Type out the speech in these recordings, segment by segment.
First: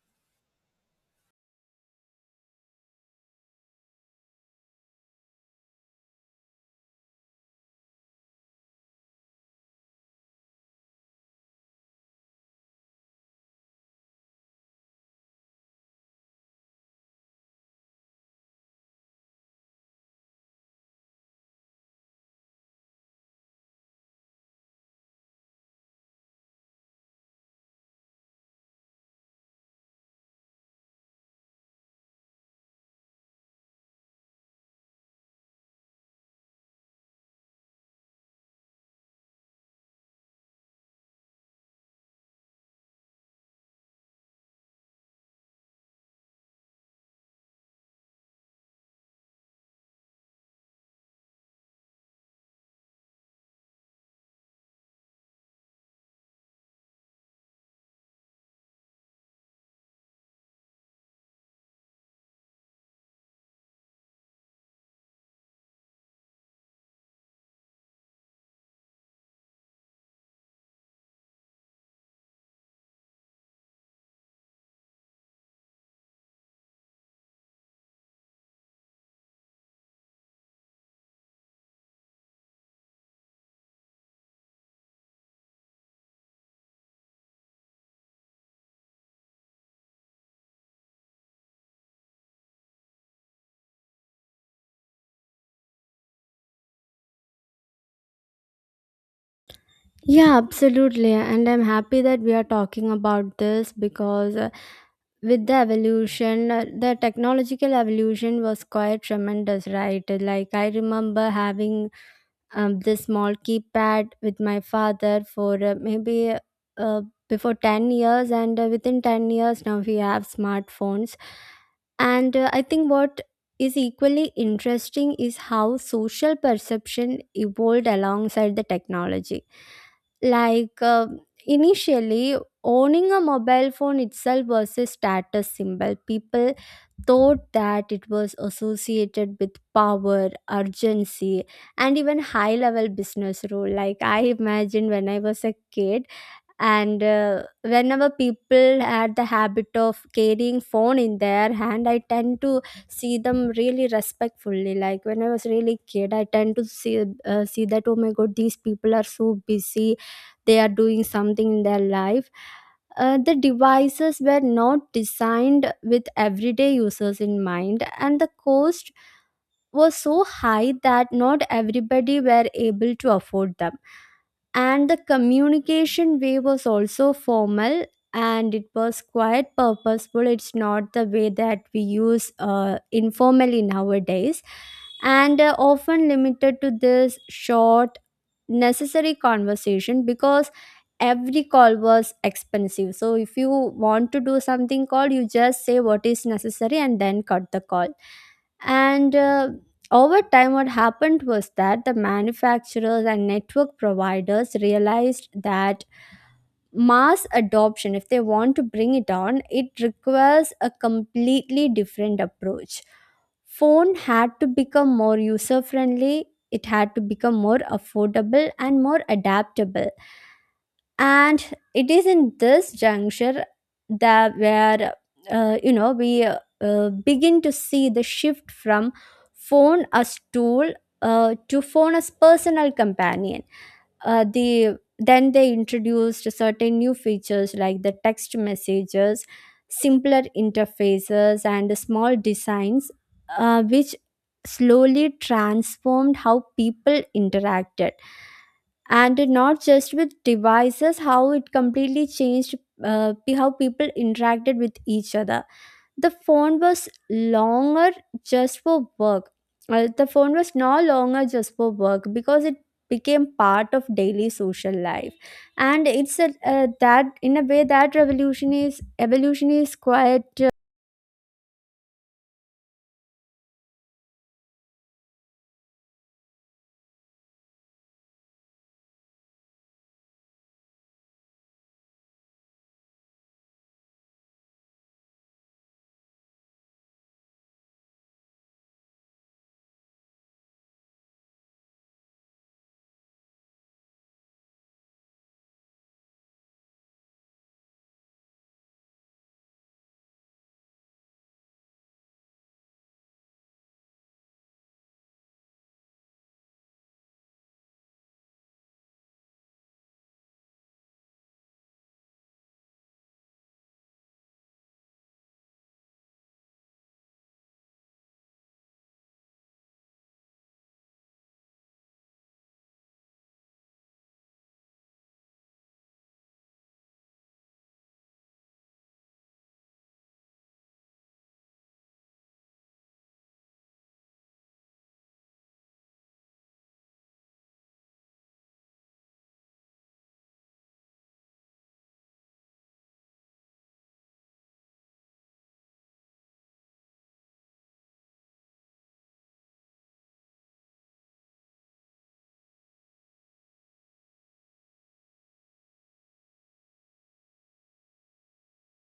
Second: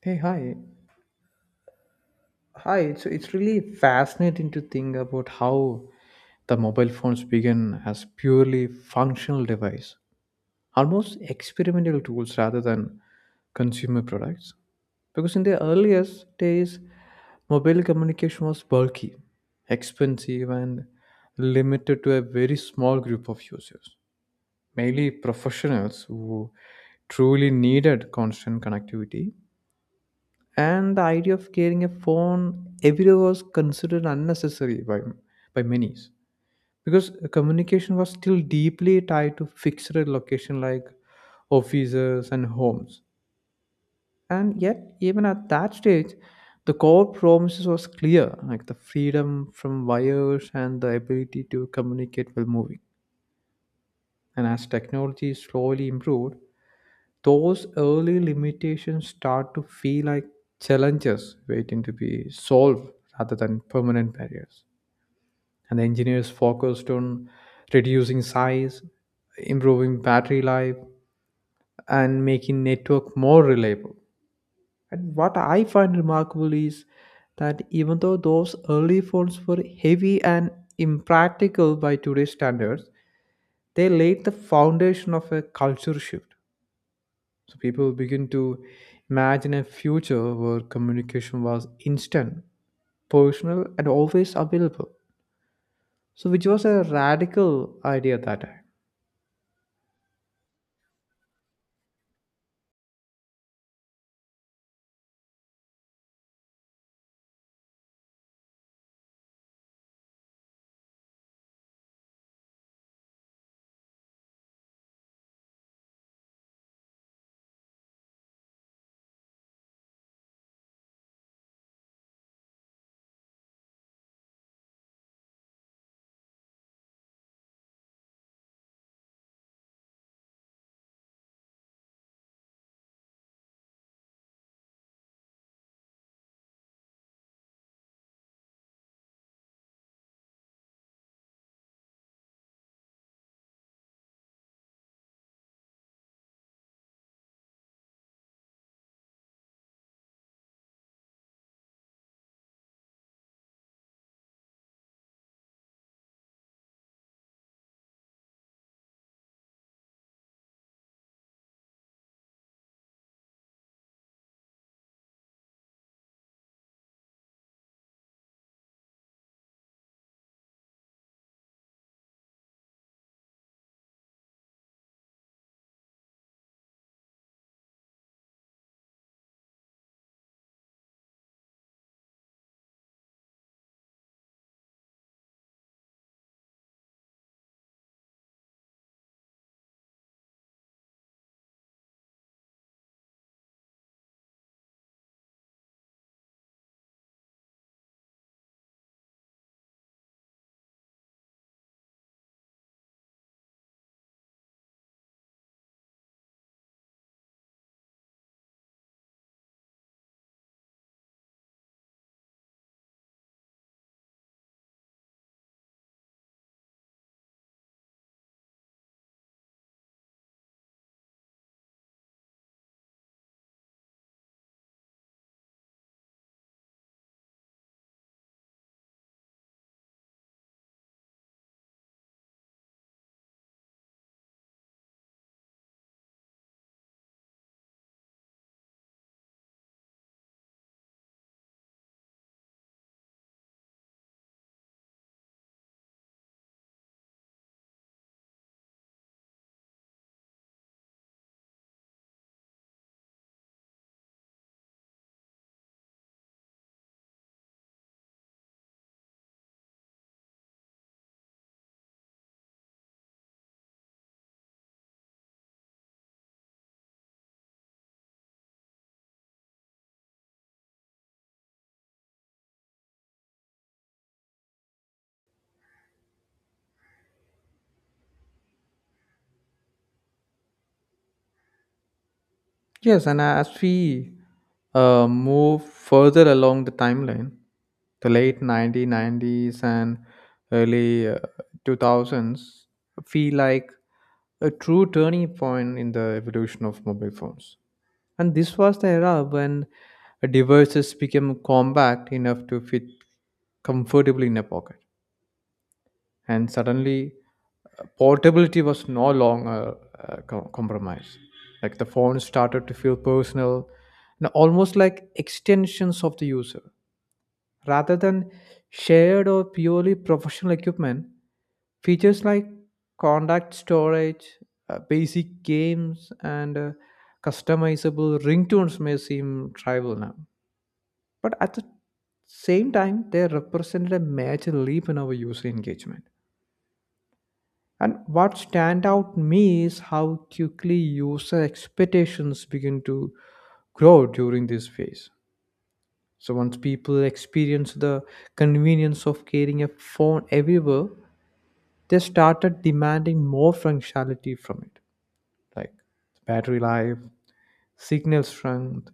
Hey, hi. Hi, it's really fascinating to think about how the mobile phones began as purely functional device, almost experimental tools rather than consumer products. Because in the earliest days, mobile communication was bulky, expensive, and limited to a very small group of users, mainly professionals who truly needed constant connectivity. And the idea of carrying a phone everywhere was considered unnecessary by many, because communication was still deeply tied to fixed location like offices and homes. And yet even at that stage, the core promises was clear, like the freedom from wires and the ability to communicate while moving. And as technology slowly improved, those early limitations start to feel like challenges waiting to be solved rather than permanent barriers. And the engineers focused on reducing size, improving battery life, and making network more reliable. And what I find remarkable is that even though those early phones were heavy and impractical by today's standards, they laid the foundation of a culture shift. So people begin to imagine a future where communication was instant, personal, and always available. So, which was a radical idea at that time. Yeah, absolutely. And I'm happy that we are talking about this because with the evolution, the technological evolution was quite tremendous, right? Like, I remember having the small keypad with my father for maybe uh, before 10 years, and within 10 years now we have smartphones. And I think what is equally interesting is how social perception evolved alongside the technology. like uh, Initially, owning a mobile phone itself was a status symbol. People thought that it was associated with power, urgency, and even high level business role, like I imagined when I was a kid. And whenever people had the habit of carrying phone in their hand, I tend to see them really respectfully. Like when I was really kid, I tend to see that oh my god, these people are so busy, they are doing something in their life. The devices were not designed with everyday users in mind, and the cost were so high that not everybody were able to afford them. And the communication way was also formal, and it was quite purposeful. It's not the way that we use informally nowadays, and often limited to this short, necessary conversation, because every call was expensive. So if you want to do something call, you just say what is necessary and then cut the call. And Over time, what happened was that the manufacturers and network providers realized that mass adoption, if they want to bring it on, it requires a completely different approach. Phone had to become more user friendly, it had to become more affordable and more adaptable, and it is in this juncture that where you know we begin to see the shift from phone as tool to phone as personal companion. Then they introduced certain new features like the text messages, simpler interfaces and small designs, which slowly transformed how people interacted, and not just with devices, how it completely changed how people interacted with each other. The phone was longer just for work. The phone was no longer just for work, because it became part of daily social life. And it's a, that in a way that revolution is evolution is quite. Yes, and as we move further along the timeline, the late 1990s and early 2000s feel like a true turning point in the evolution of mobile phones. And this was the era when devices became compact enough to fit comfortably in a pocket. And suddenly, portability was no longer a compromise. Like the phone started to feel personal, and almost like extensions of the user. Rather than shared or purely professional equipment, features like contact storage, basic games, and customizable ringtones may seem trivial now. But at the same time, they represented a major leap in our user engagement. And what stand out me is how quickly user expectations begin to grow during this phase. So once people experience the convenience of carrying a phone everywhere, they started demanding more functionality from it, like battery life, signal strength,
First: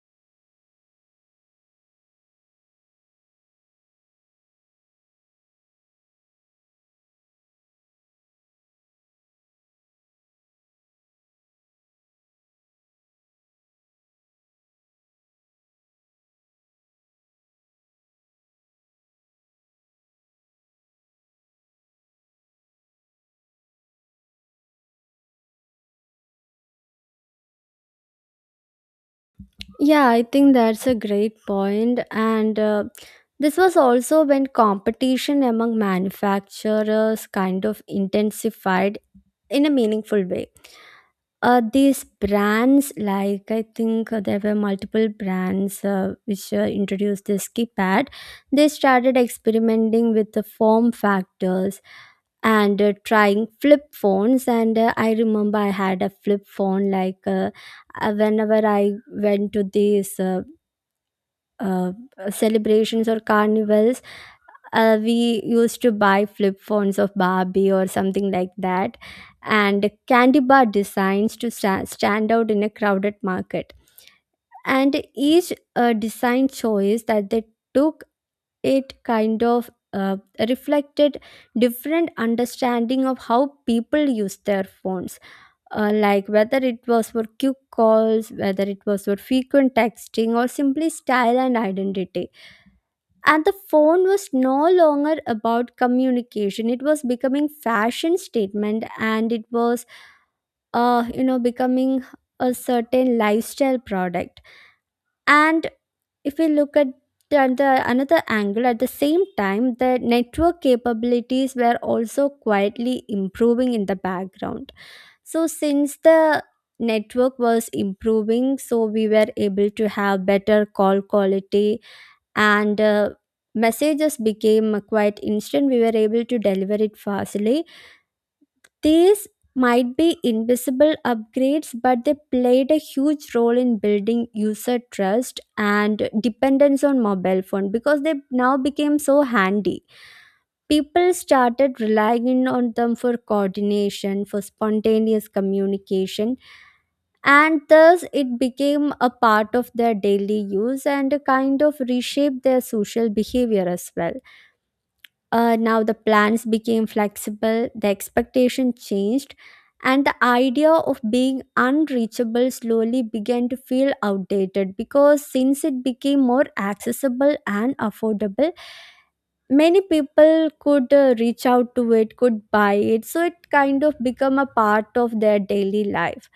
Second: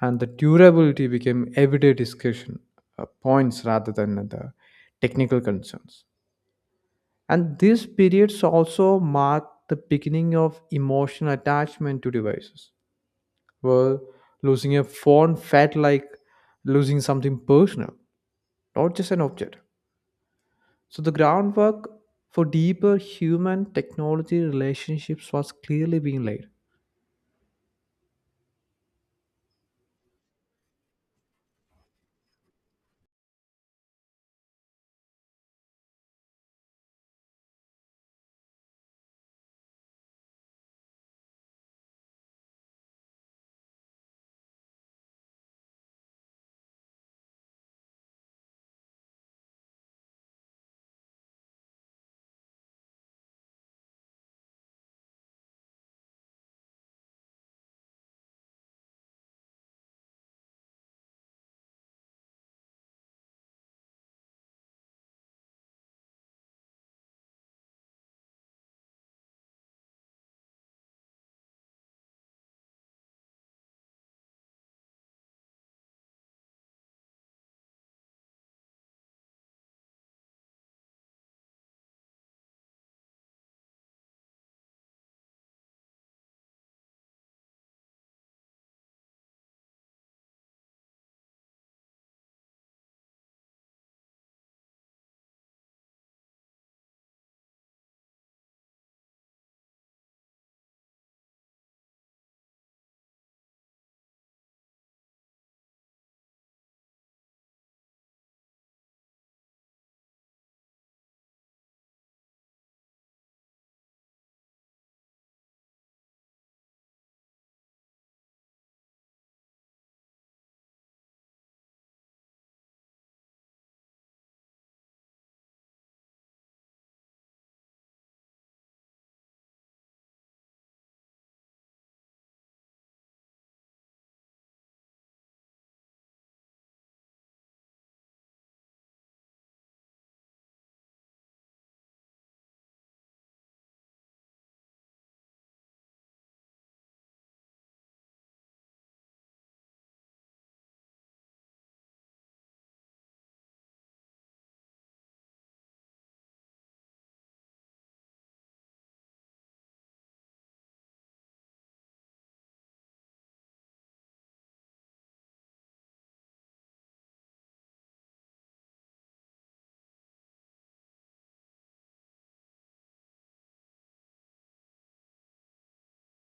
and the durability became everyday discussion points rather than the technical concerns. And these periods also mark the beginning of emotional attachment to devices, where losing a phone felt like losing something personal, not just an object. So the groundwork for deeper human technology relationships was clearly being laid. Yeah, I think that's a great point. And this was also when competition among manufacturers kind of intensified in a meaningful way. These brands, like I think there were multiple brands which introduced this keypad, they started experimenting with the form factors and trying flip phones. And I remember I had a flip phone like whenever I went to these uh, celebrations or carnivals, we used to buy flip phones of Barbie or something like that, and candy bar designs to stand out in a crowded market. And each design choice that they took, it kind of reflected different understanding of how people use their phones, like whether it was for quick calls, whether it was for frequent texting, or simply style and identity. And the phone was no longer about communication, it was becoming fashion statement, and it was becoming a certain lifestyle product. And if we look at the another angle, at the same time the network capabilities were also quietly improving in the background. So since the network was improving, so we were able to have better call quality, and messages became quite instant, we were able to deliver it fastly. These might be invisible upgrades, but they played a huge role in building user trust and dependence on mobile phone because they now became so handy. People started relying on them for coordination, for spontaneous communication, and thus it became a part of their daily use and kind of reshaped their social behavior as well. Now the plans became flexible, the expectation changed, and the idea of being unreachable slowly began to feel outdated, because since it became more accessible and affordable, many people could reach out to it, could buy it, so it kind of become a part of their daily life.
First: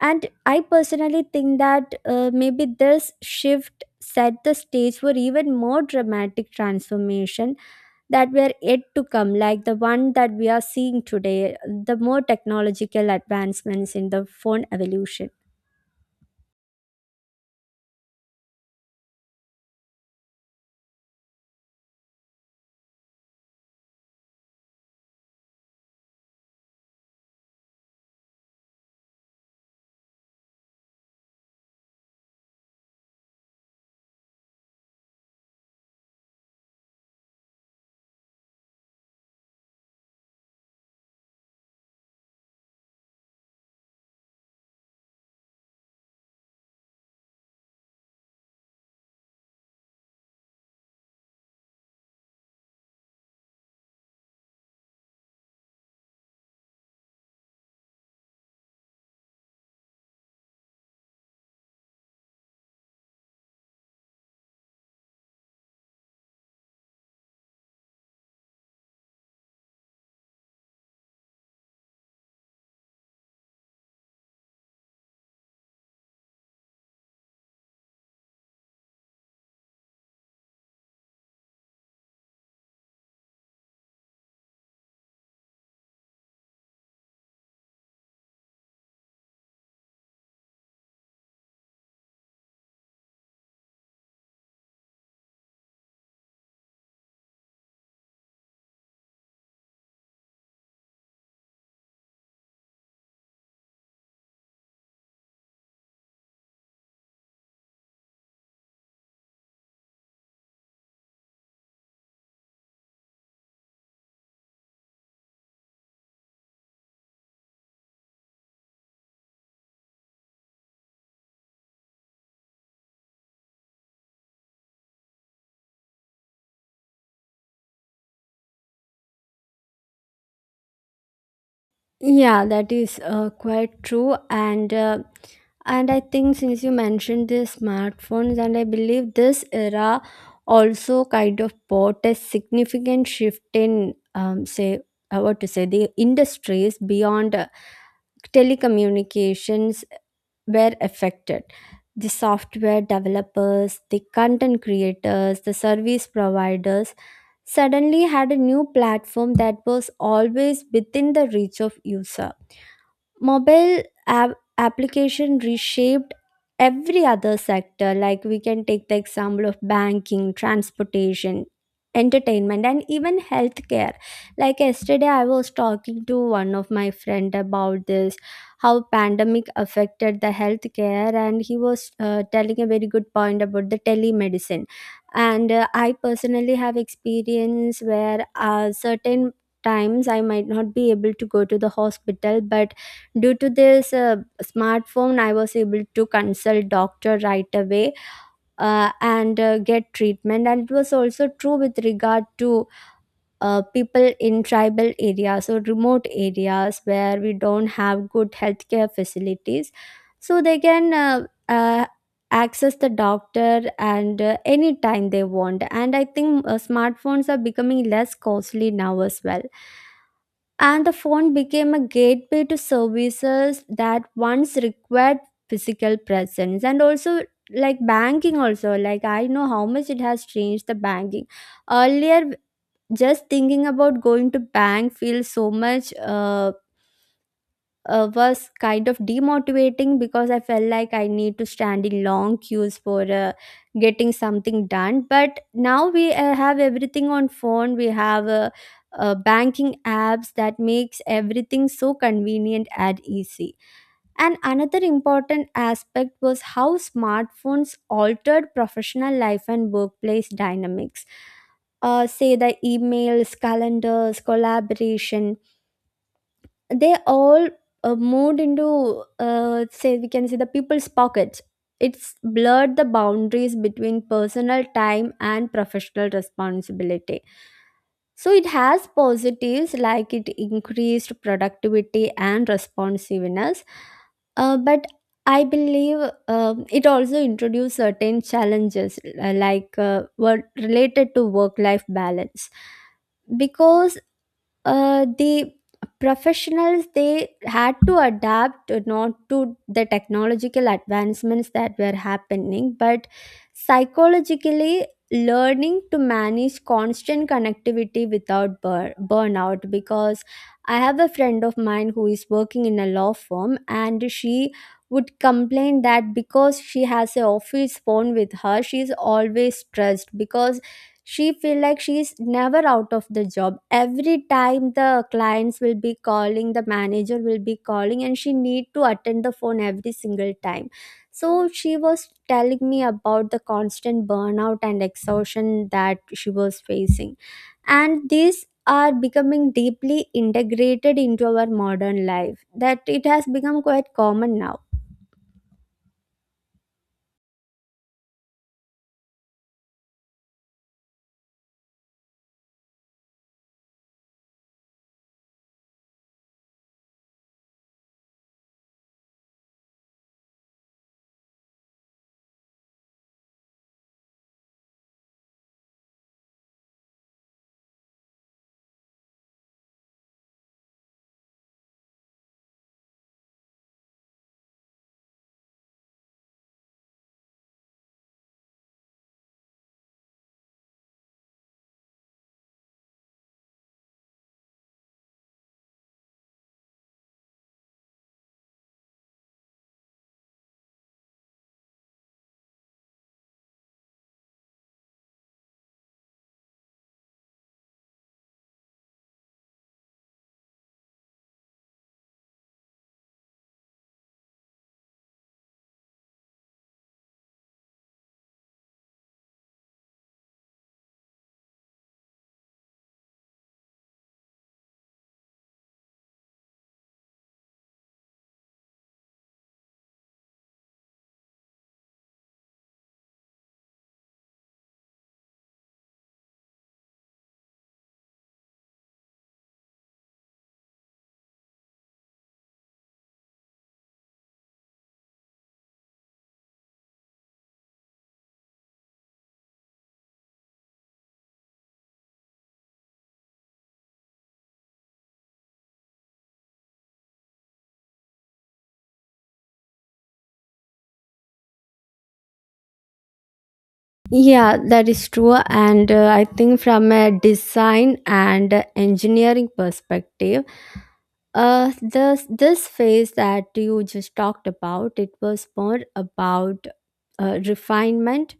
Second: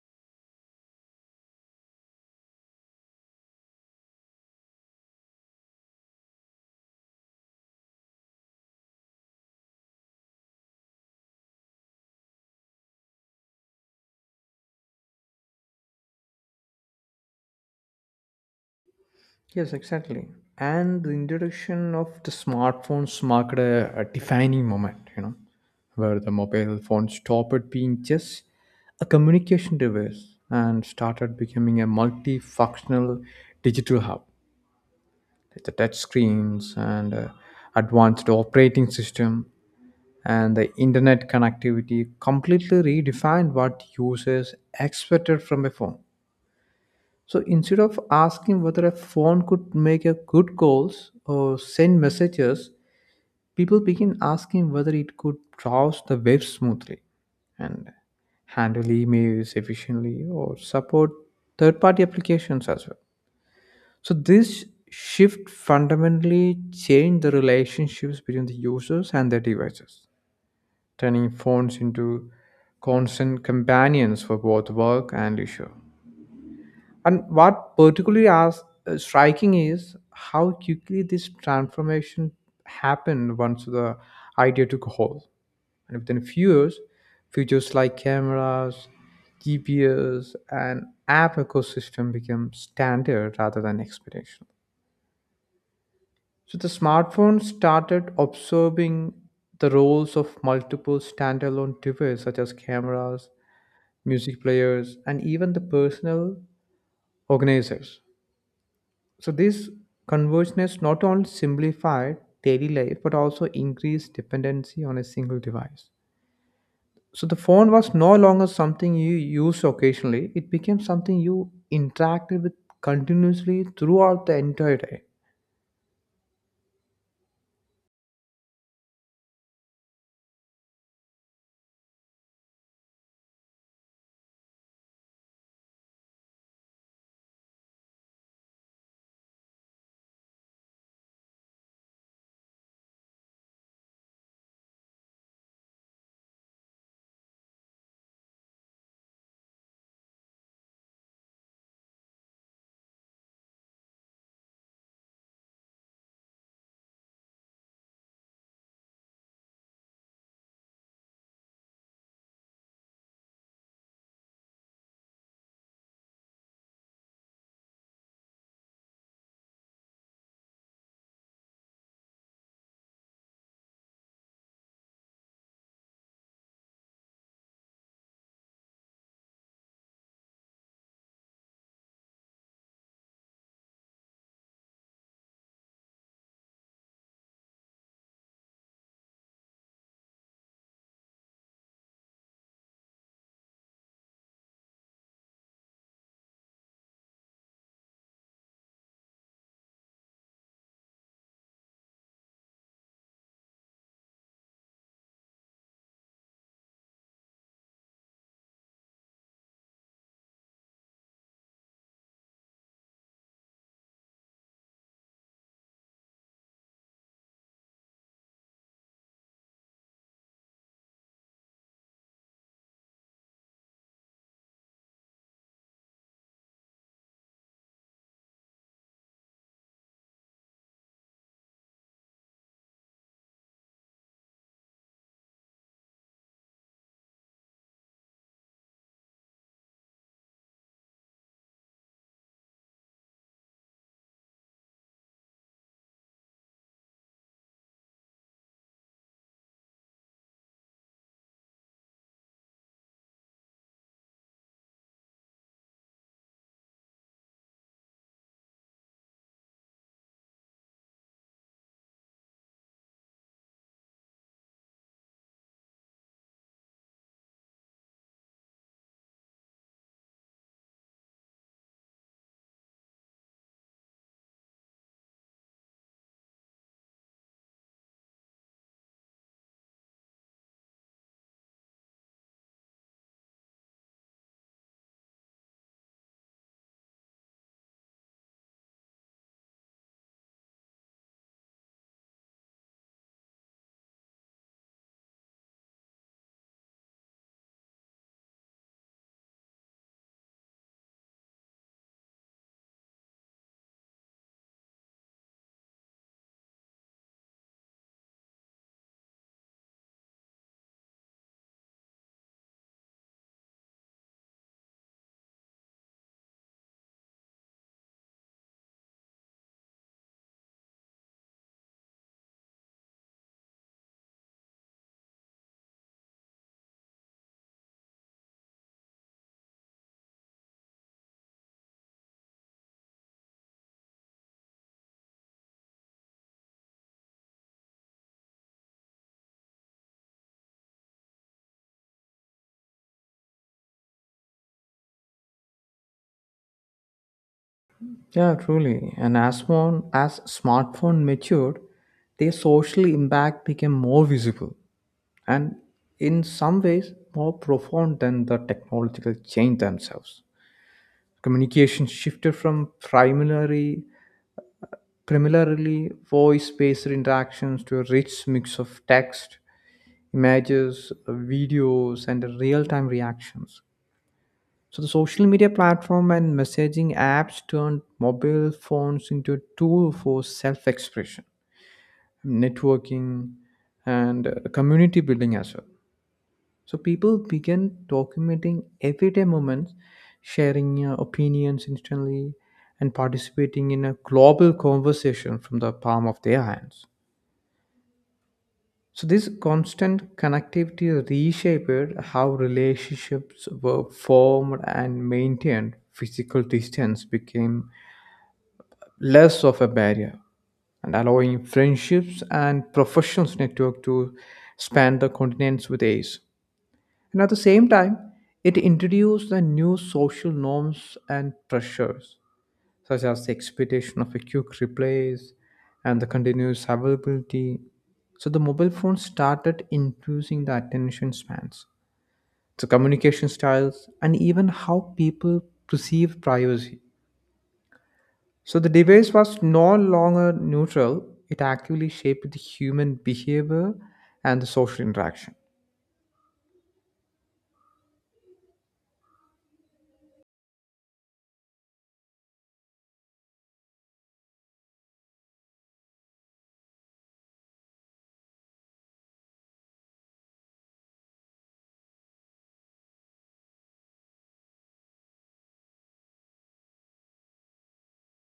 And I personally think that maybe this shift set the stage for even more dramatic transformation that were yet to come, like the one that we are seeing today, the more technological advancements in the phone evolution. Yes, exactly. And the introduction of the smartphones marked a defining moment, you know, where the mobile phone stopped being just a communication device and started becoming a multifunctional digital hub. The touch screens and advanced operating system and the internet connectivity completely redefined what users expected from a phone. So instead of asking whether a phone could make a good calls or send messages, people begin asking whether it could browse the web smoothly and handle emails efficiently or support third-party applications as well. So this shift fundamentally changed the relationships between the users and their devices, turning phones into constant companions for both work and leisure. And what particularly as striking is how quickly this transformation happened once the idea took hold. And within a few years, features like cameras, GPS, and app ecosystem became standard rather than expectation. So the smartphone started absorbing the roles of multiple standalone devices such as cameras, music players, and even the personal organizers. So this convergence not only simplified daily life but also increased dependency on a single device. So the phone was no longer something you used occasionally, it became something you interacted with continuously throughout the entire day. Yeah, that is quite true. And I think since you mentioned the smartphones, and I believe this era also kind of brought a significant shift in, say, what to say, the industries beyond telecommunications were affected. The software developers, the content creators, the service providers suddenly had a new platform that was always within the reach of user. Mobile app application reshaped every other sector. Like we can take the example of banking, transportation, entertainment, and even healthcare. Like yesterday I was talking to one of my friend about this, how pandemic affected the healthcare, and he was telling a very good point about the telemedicine. And I personally have experience where certain times I might not be able to go to the hospital, but due to this smartphone I was able to consult doctor right away, and get treatment. And it was also true with regard to people in tribal areas or remote areas where we don't have good healthcare facilities, so they can uh, access the doctor and anytime they want. And I think smartphones are becoming less costly now as well, and the phone became a gateway to services that once required physical presence. And also like banking also, like I know how much it has changed the banking. Earlier, just thinking about going to bank feels so much was kind of demotivating, because I felt like I need to stand in long queues for getting something done. But now we have everything on phone. We have banking apps that makes everything so convenient and easy. And another important aspect was how smartphones altered professional life and workplace dynamics. Say the emails, calendars, collaboration, they all moved into say we can say the people's pockets. It's blurred the boundaries between personal time and professional responsibility. So it has positives, like it increased productivity and responsiveness, but I believe it also introduced certain challenges, were related to work life balance, because the professionals, they had to adapt not to the technological advancements that were happening, but psychologically, learning to manage constant connectivity without burnout. Because I have a friend of mine who is working in a law firm, and she would complain that because she has a office phone with her, she is always stressed, because she feel like she's never out of the job. Every time the clients will be calling, the manager will be calling, and she need to attend the phone every single time. So she was telling me about the constant burnout and exhaustion that she was facing, and these are becoming deeply integrated into our modern life that it has become quite common now. Yeah, truly. And as phone as smartphone matured, their social impact became more visible, and in some ways more profound than the technological change themselves. Communication shifted from primarily voice based interactions to a rich mix of text, images, videos, and real time reactions. So, the social media platform and messaging apps turned mobile phones into a tool for self expression, networking, and community building as well. So people began documenting everyday moments, sharing opinions instantly, and participating in a global conversation from the palm of their hands. So this constant connectivity reshaped how relationships were formed and maintained. Physical distance became less of a barrier and allowing friendships and professional network to span the continents with ease. And at the same time, it introduced the new social norms and pressures, such as the expectation of a quick replies and the continuous availability. So the mobile phone started influencing the attention spans, the communication styles, and even how people perceive privacy. So the device was no longer neutral, it actively shaped the human behavior and the social interaction. Yeah, that is true. And I think from a design and engineering perspective, this phase that you just talked about, it was more about refinement,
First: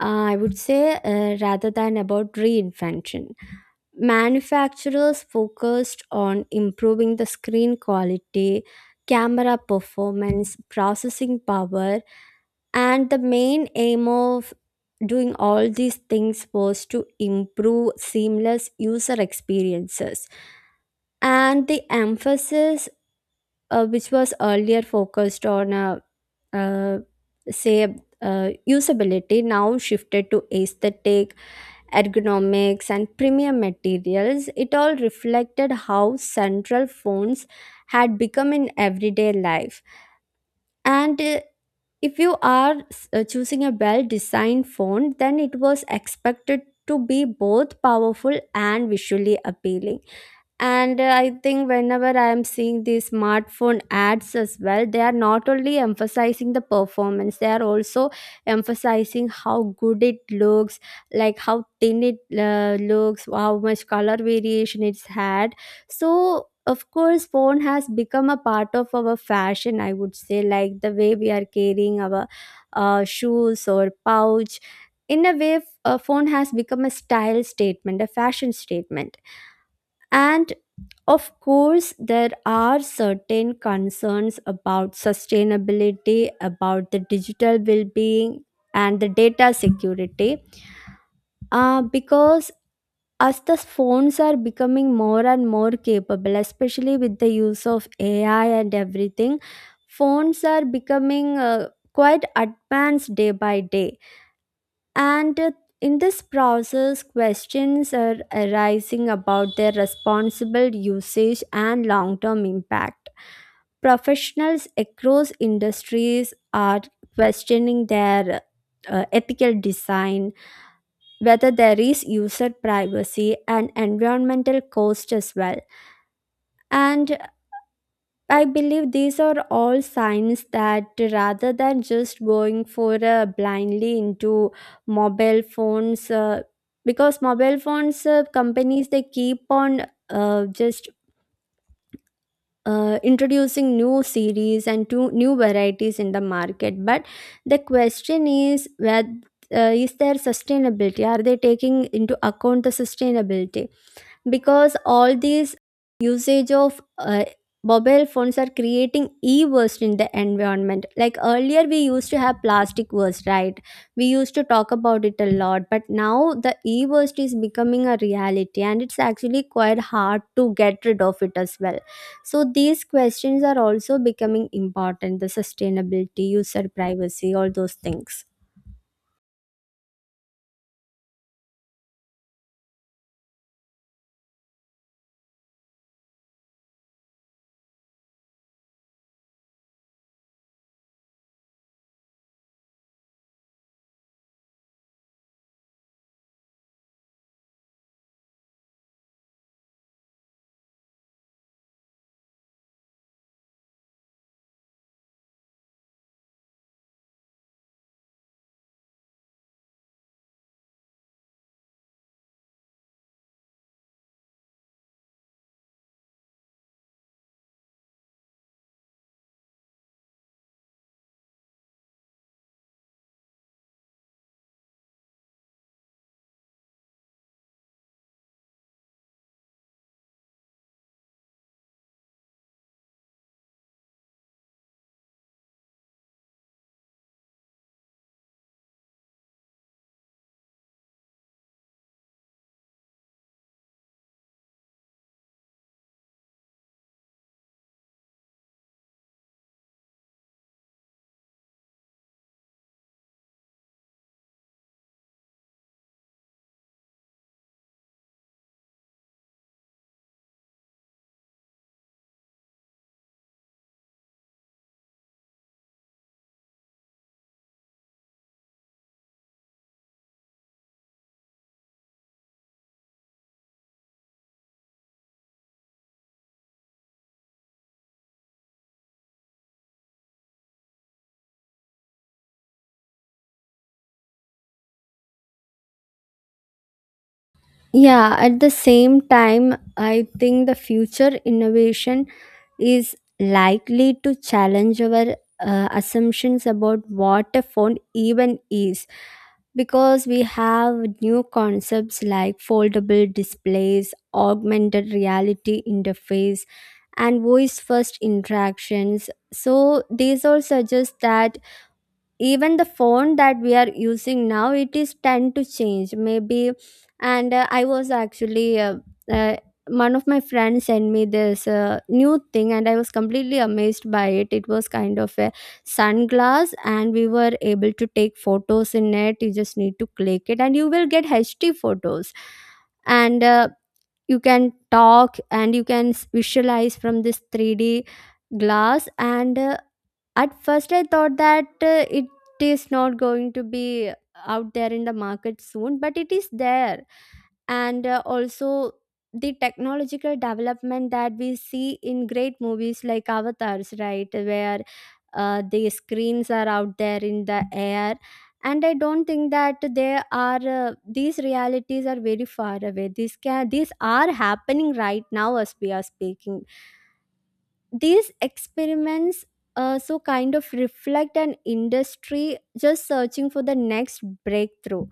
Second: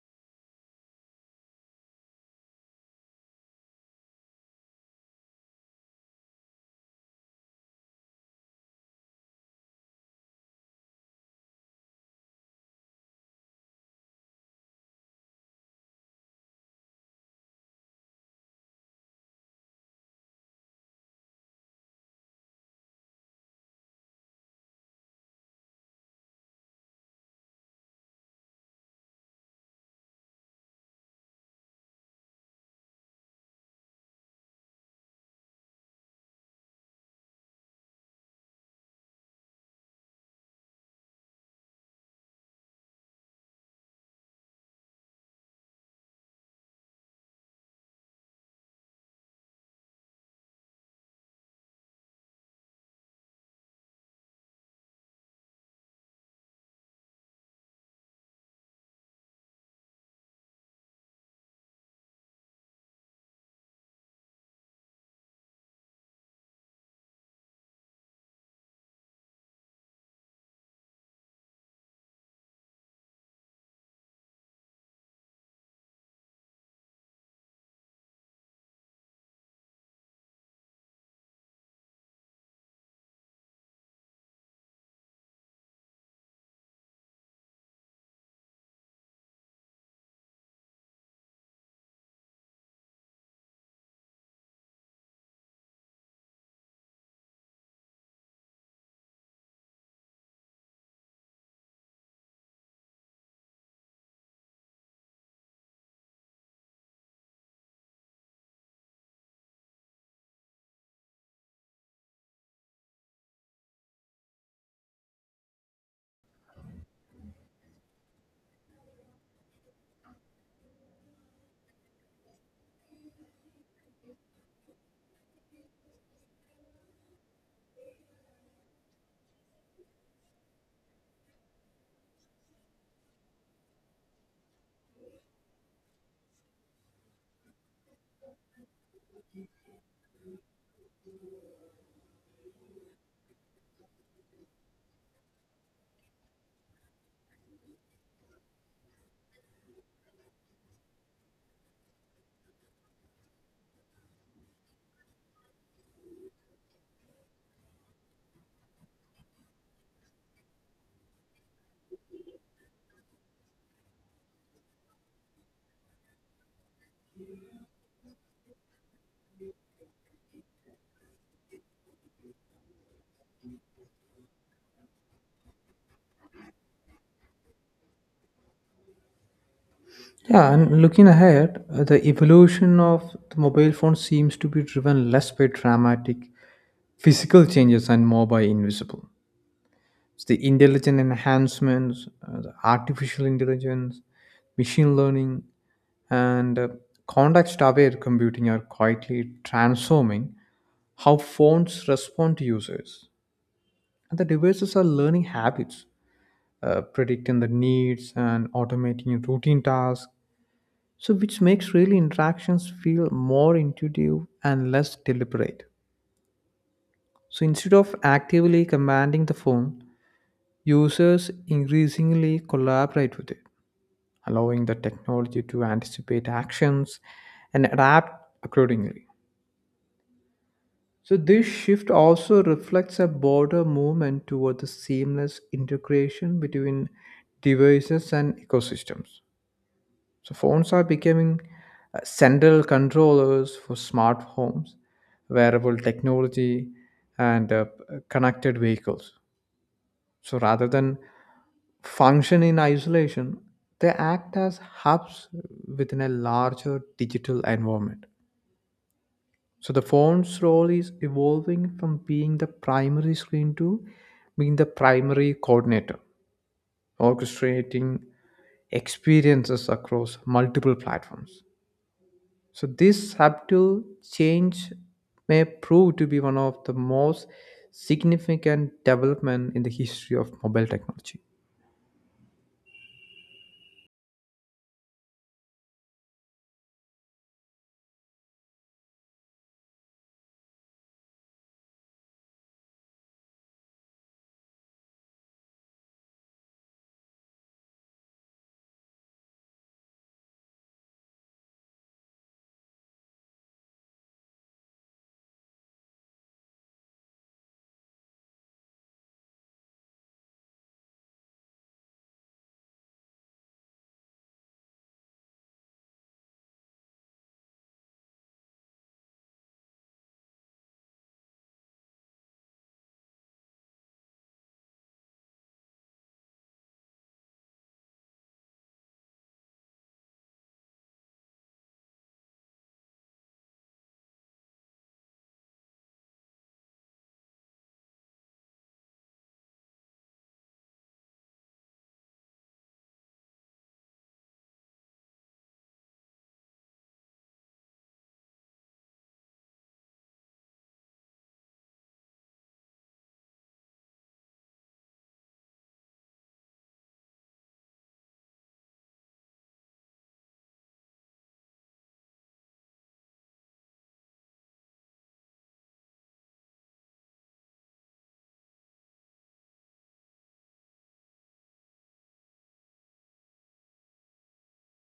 I would say, rather than about reinvention. Manufacturers focused on improving the screen quality, camera performance, processing power, and the main aim of doing all these things was to improve seamless user experiences. And the emphasis which was earlier focused on uh, say usability, now shifted to aesthetic, ergonomics and premium materials. It all reflected how central phones had become in everyday life. And if you are choosing a well designed font, then it was expected to be both powerful and visually appealing. And I think whenever I am seeing these smartphone ads as well, they are not only emphasizing the performance, they are also emphasizing how good it looks, like how thin it looks, how much color variation it's had. So of course phone has become a part of our fashion, I would say, like the way we are carrying our shoes or pouch, in a way a phone has become a style statement, a fashion statement. And of course, there are certain concerns about sustainability, about the digital well being, and the data security, because as the phones are becoming more and more capable, especially with the use of AI and everything, phones are becoming quite advanced day by day. And in this process, questions are arising about their responsible usage and long term impact. Professionals across industries are questioning their ethical design, whether there is user privacy and environmental cost as well. And I believe these are all signs that rather than just going for blindly into mobile phones, because mobile phones companies they keep on just introducing new series and two new varieties in the market. But the question is whether is there sustainability? Are they taking into account the sustainability? Because all these usage of mobile phones are creating e-waste in the environment. Like earlier we used to have plastic waste, right, we used to talk about it a lot, but now the e-waste is becoming a reality and it's actually quite hard to get rid of it as well. So these questions are also becoming important, the sustainability, user privacy, all those things. Yeah, and looking ahead, the evolution of the mobile phone seems to be driven less by dramatic physical changes and more by invisible. It's the intelligent enhancements, the artificial intelligence, machine learning, and context aware computing are quietly transforming how phones respond to users. And the devices are learning habits, predicting the needs, and automating routine tasks. So, which makes really interactions feel more intuitive and less deliberate. So, instead of actively commanding the phone, users increasingly collaborate with it, allowing the technology to anticipate actions and adapt accordingly. So, this shift also reflects a broader movement toward the seamless integration between devices and ecosystems. So phones are becoming central controllers for smart homes, wearable technology, and connected vehicles. So rather than function in isolation, they act as hubs within a larger digital environment. So the phone's role is evolving from being the primary screen to being the primary coordinator, orchestrating experiences across multiple platforms. So this subtle change may prove to be one of the most significant development in the history of mobile technology. Yeah, at the same time, I think the future innovation is likely to challenge our assumptions about what a phone even is, because we have new concepts like foldable displays, augmented reality interface, and voice first interactions. So, these all suggest that even the phone that we are using now, it is tend to change maybe. And uh, i was actually uh, uh, one of my friends sent me this new thing and I was completely amazed by it. It was kind of a sunglass and we were able to take photos in it. You just need to click it and you will get hd photos. And you can talk and you can visualize from this 3D glass. And at first I thought that uh, it it is not going to be out there in the market soon, but it is there. And also the technological development that we see in great movies like avatars, right, where the screens are out there in the air. And I don't think that they are these realities are very far away. These can these are happening right now as we are speaking. These experiments, so kind of reflect an industry just searching for the next breakthrough.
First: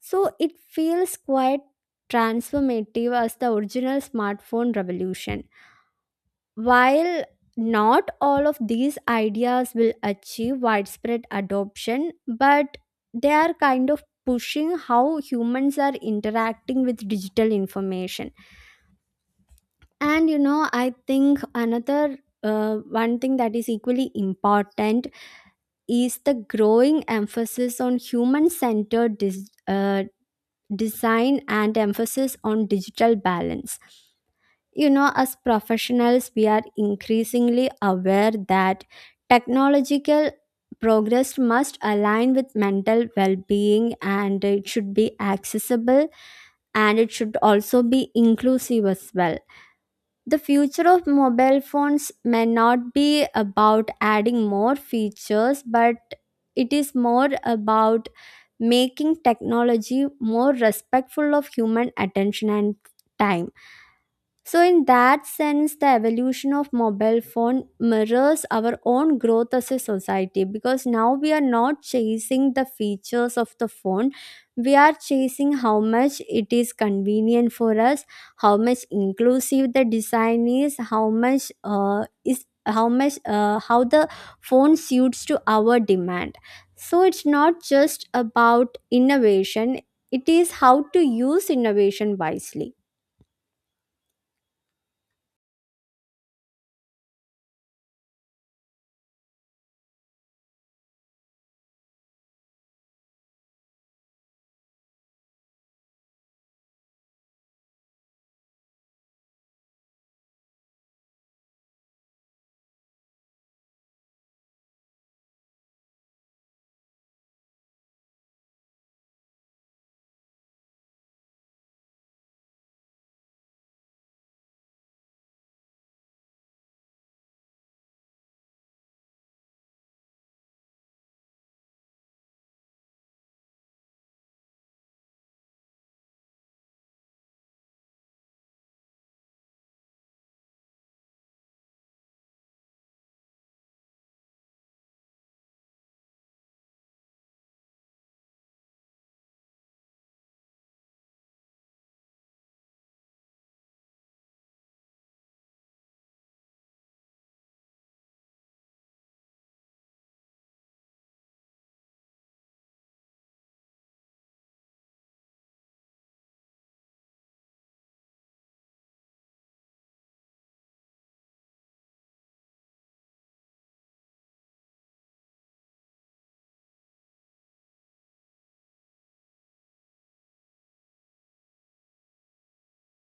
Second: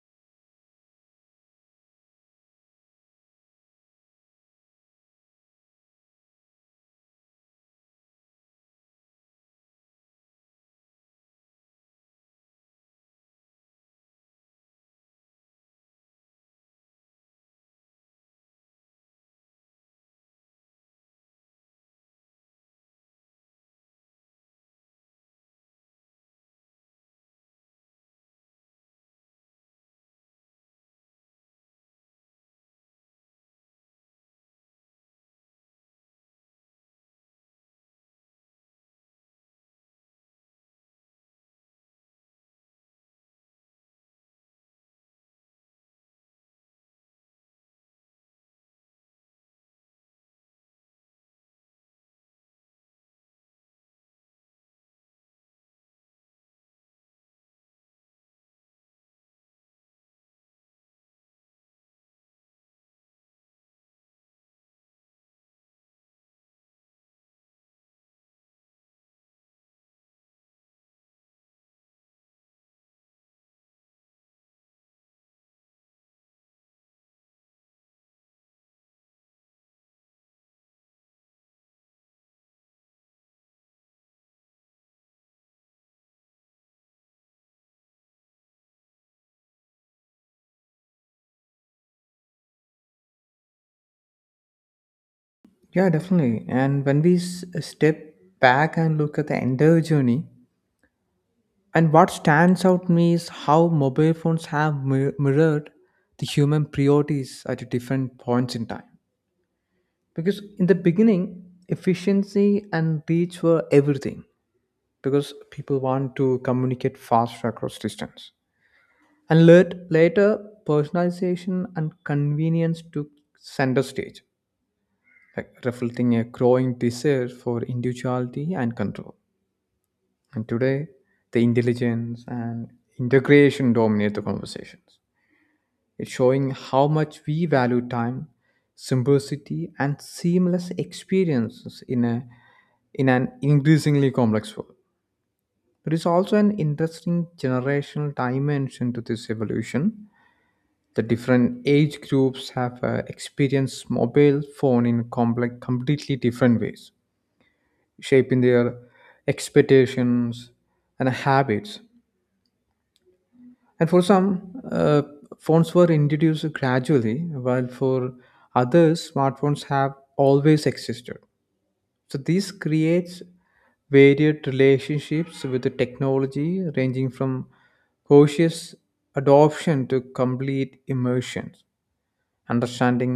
So it feels quite transformative as the original smartphone revolution. While not all of these ideas will achieve widespread adoption, but they are kind of pushing how humans are interacting with digital information. And I think another one thing that is equally important is the growing emphasis on human centered design and emphasis on digital balance. You know, as professionals, we are increasingly aware that technological progress must align with mental well being, and it should be accessible and it should also be inclusive as well. The future of mobile phones may not be about adding more features, but it is more about making technology more respectful of human attention and time. So, in that sense, the evolution of mobile phone mirrors our own growth as a society, because now we are not chasing the features of the phone. We are chasing how much it is convenient for us, how much inclusive the design is, how much how the phone suits to our demand. So it's not just about innovation; it is how to use innovation wisely. Yeah, definitely. And when we step back and look at the entire journey, and what stands out to me is how mobile phones have mirrored the human priorities at different points in time. Because in the beginning, efficiency and reach were everything, because people want to communicate faster across distance. And later, personalization and convenience took center stage, like reflecting a growing desire for individuality and control. And today, the intelligence and integration dominate the conversations. It's showing how much we value time, simplicity, and seamless experiences in a in an increasingly complex world. There is also an interesting generational dimension to this evolution. The different age groups have experienced mobile phone in completely different ways, shaping their expectations and habits. And for some, phones were introduced gradually, while for others, smartphones have always existed. So this creates varied relationships with the technology, ranging from cautious adoption to complete immersion. Understanding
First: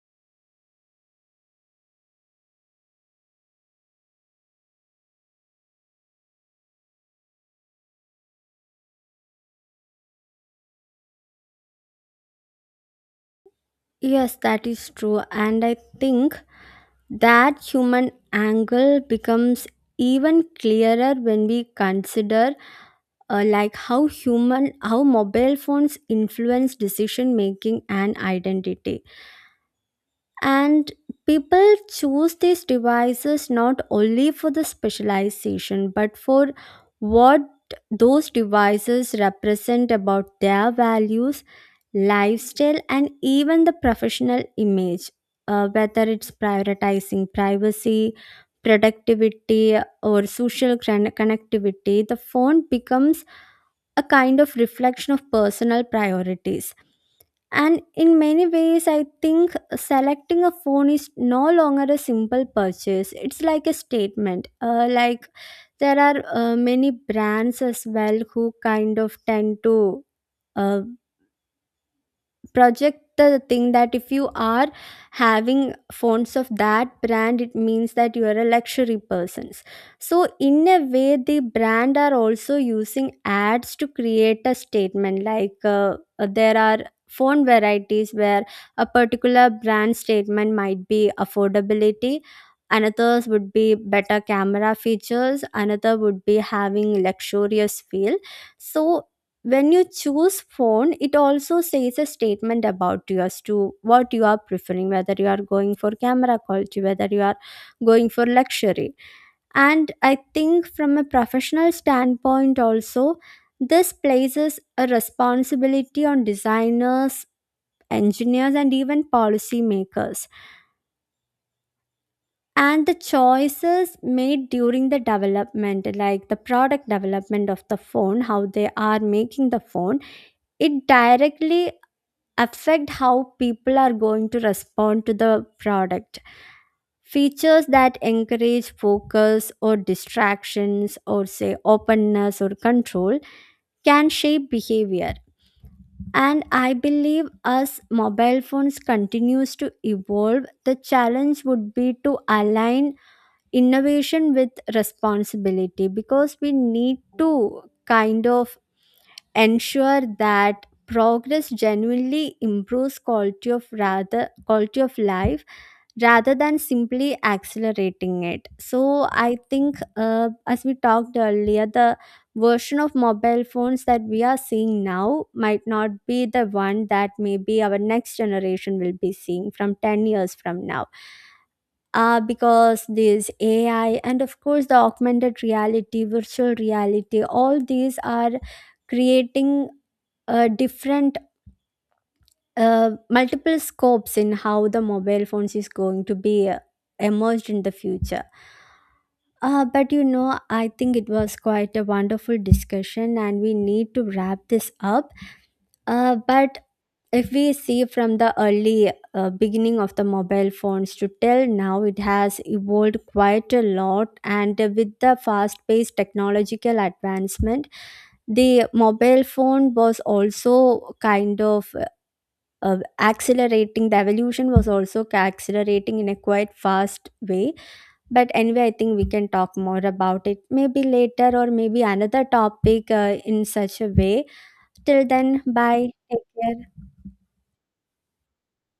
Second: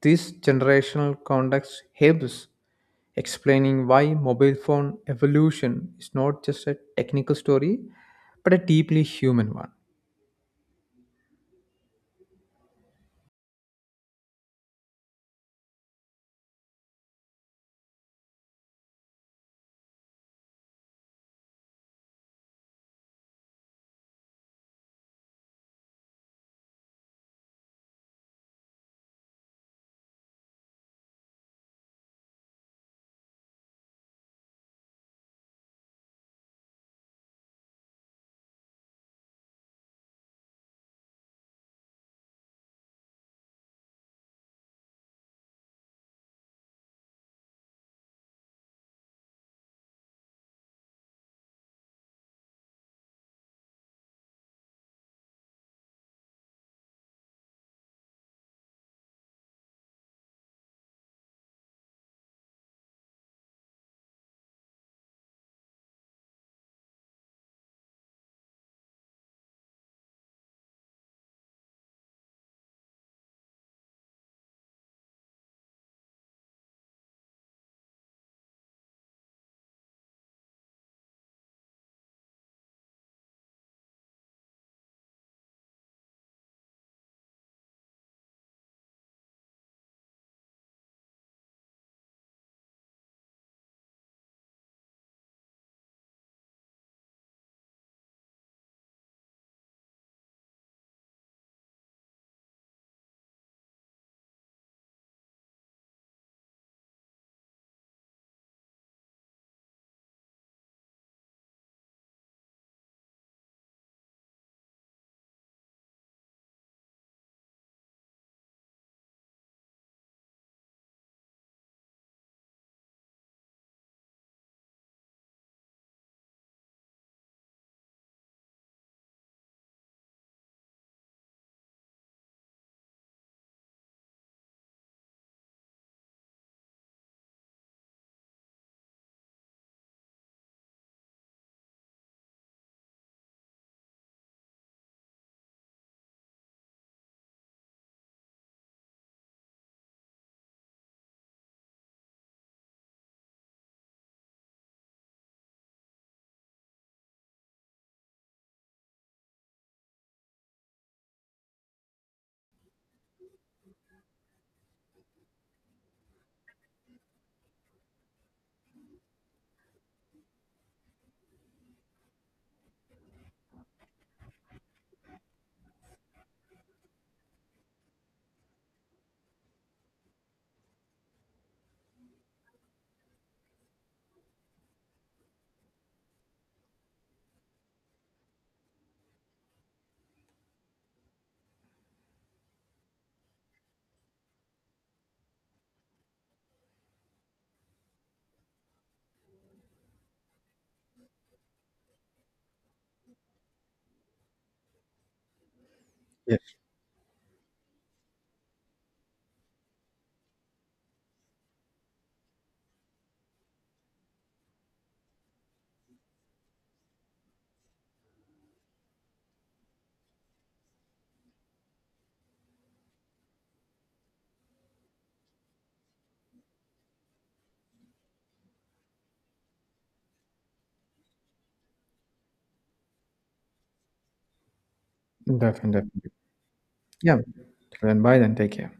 this generational context helps explaining why mobile phone evolution is not just a technical story, but a deeply human one. Yes, that is true. And I think that human angle becomes even clearer when we consider, like, how human, how mobile phones influence decision making and identity. And people choose these devices not only for the specialization but for what those devices represent about their values, lifestyle, and even the professional image. Whether it's prioritizing privacy, productivity, or social connectivity, the phone becomes a kind of reflection of personal priorities. And in many ways, I think selecting a phone is no longer a simple purchase. It's like a statement. Like, there are many brands as well who kind of tend to uh, project the thing that if you are having phones of that brand, it means that you are a luxury persons. So in a way the brand are also using ads to create a statement like, there are phone varieties where a particular brand statement might be affordability. Another would be better camera features, another would be having luxurious feel. So when you choose phone it also says a statement about you as to what you are preferring, whether you are going for camera quality, whether you are going for luxury. And I think from a professional standpoint also, this places a responsibility on designers, engineers, and even policy makers. And the choices made during the development, like the product development of the phone, how they are making the phone, it directly affect how people are going to respond to the product. Features that encourage focus or distractions, or say openness or control, can shape behavior. And I believe as mobile phones continues to evolve, the challenge would be to align innovation with responsibility, because we need to kind of ensure that progress genuinely improves quality of, rather, quality of life rather than simply accelerating it. So I think, as we talked earlier, the version of mobile phones that we are seeing now might not be the one that maybe our next generation will be seeing from 10 years from now. Because this AI and of course the augmented reality, virtual reality, all these are creating different multiple scopes in how the mobile phones is going to be emerged in the future. But I think it was quite a wonderful discussion, and we need to wrap this up. But if we see from the early beginning of the mobile phones to till now, it has evolved quite a lot. And with the fast paced technological advancement, the mobile phone was also kind of accelerating. The evolution was also accelerating in a quite fast way. But anyway, I think we can talk more about it maybe later or maybe another topic in such a way. Till then, bye, Definitely. take care. Yeah. Then bye then. Take care.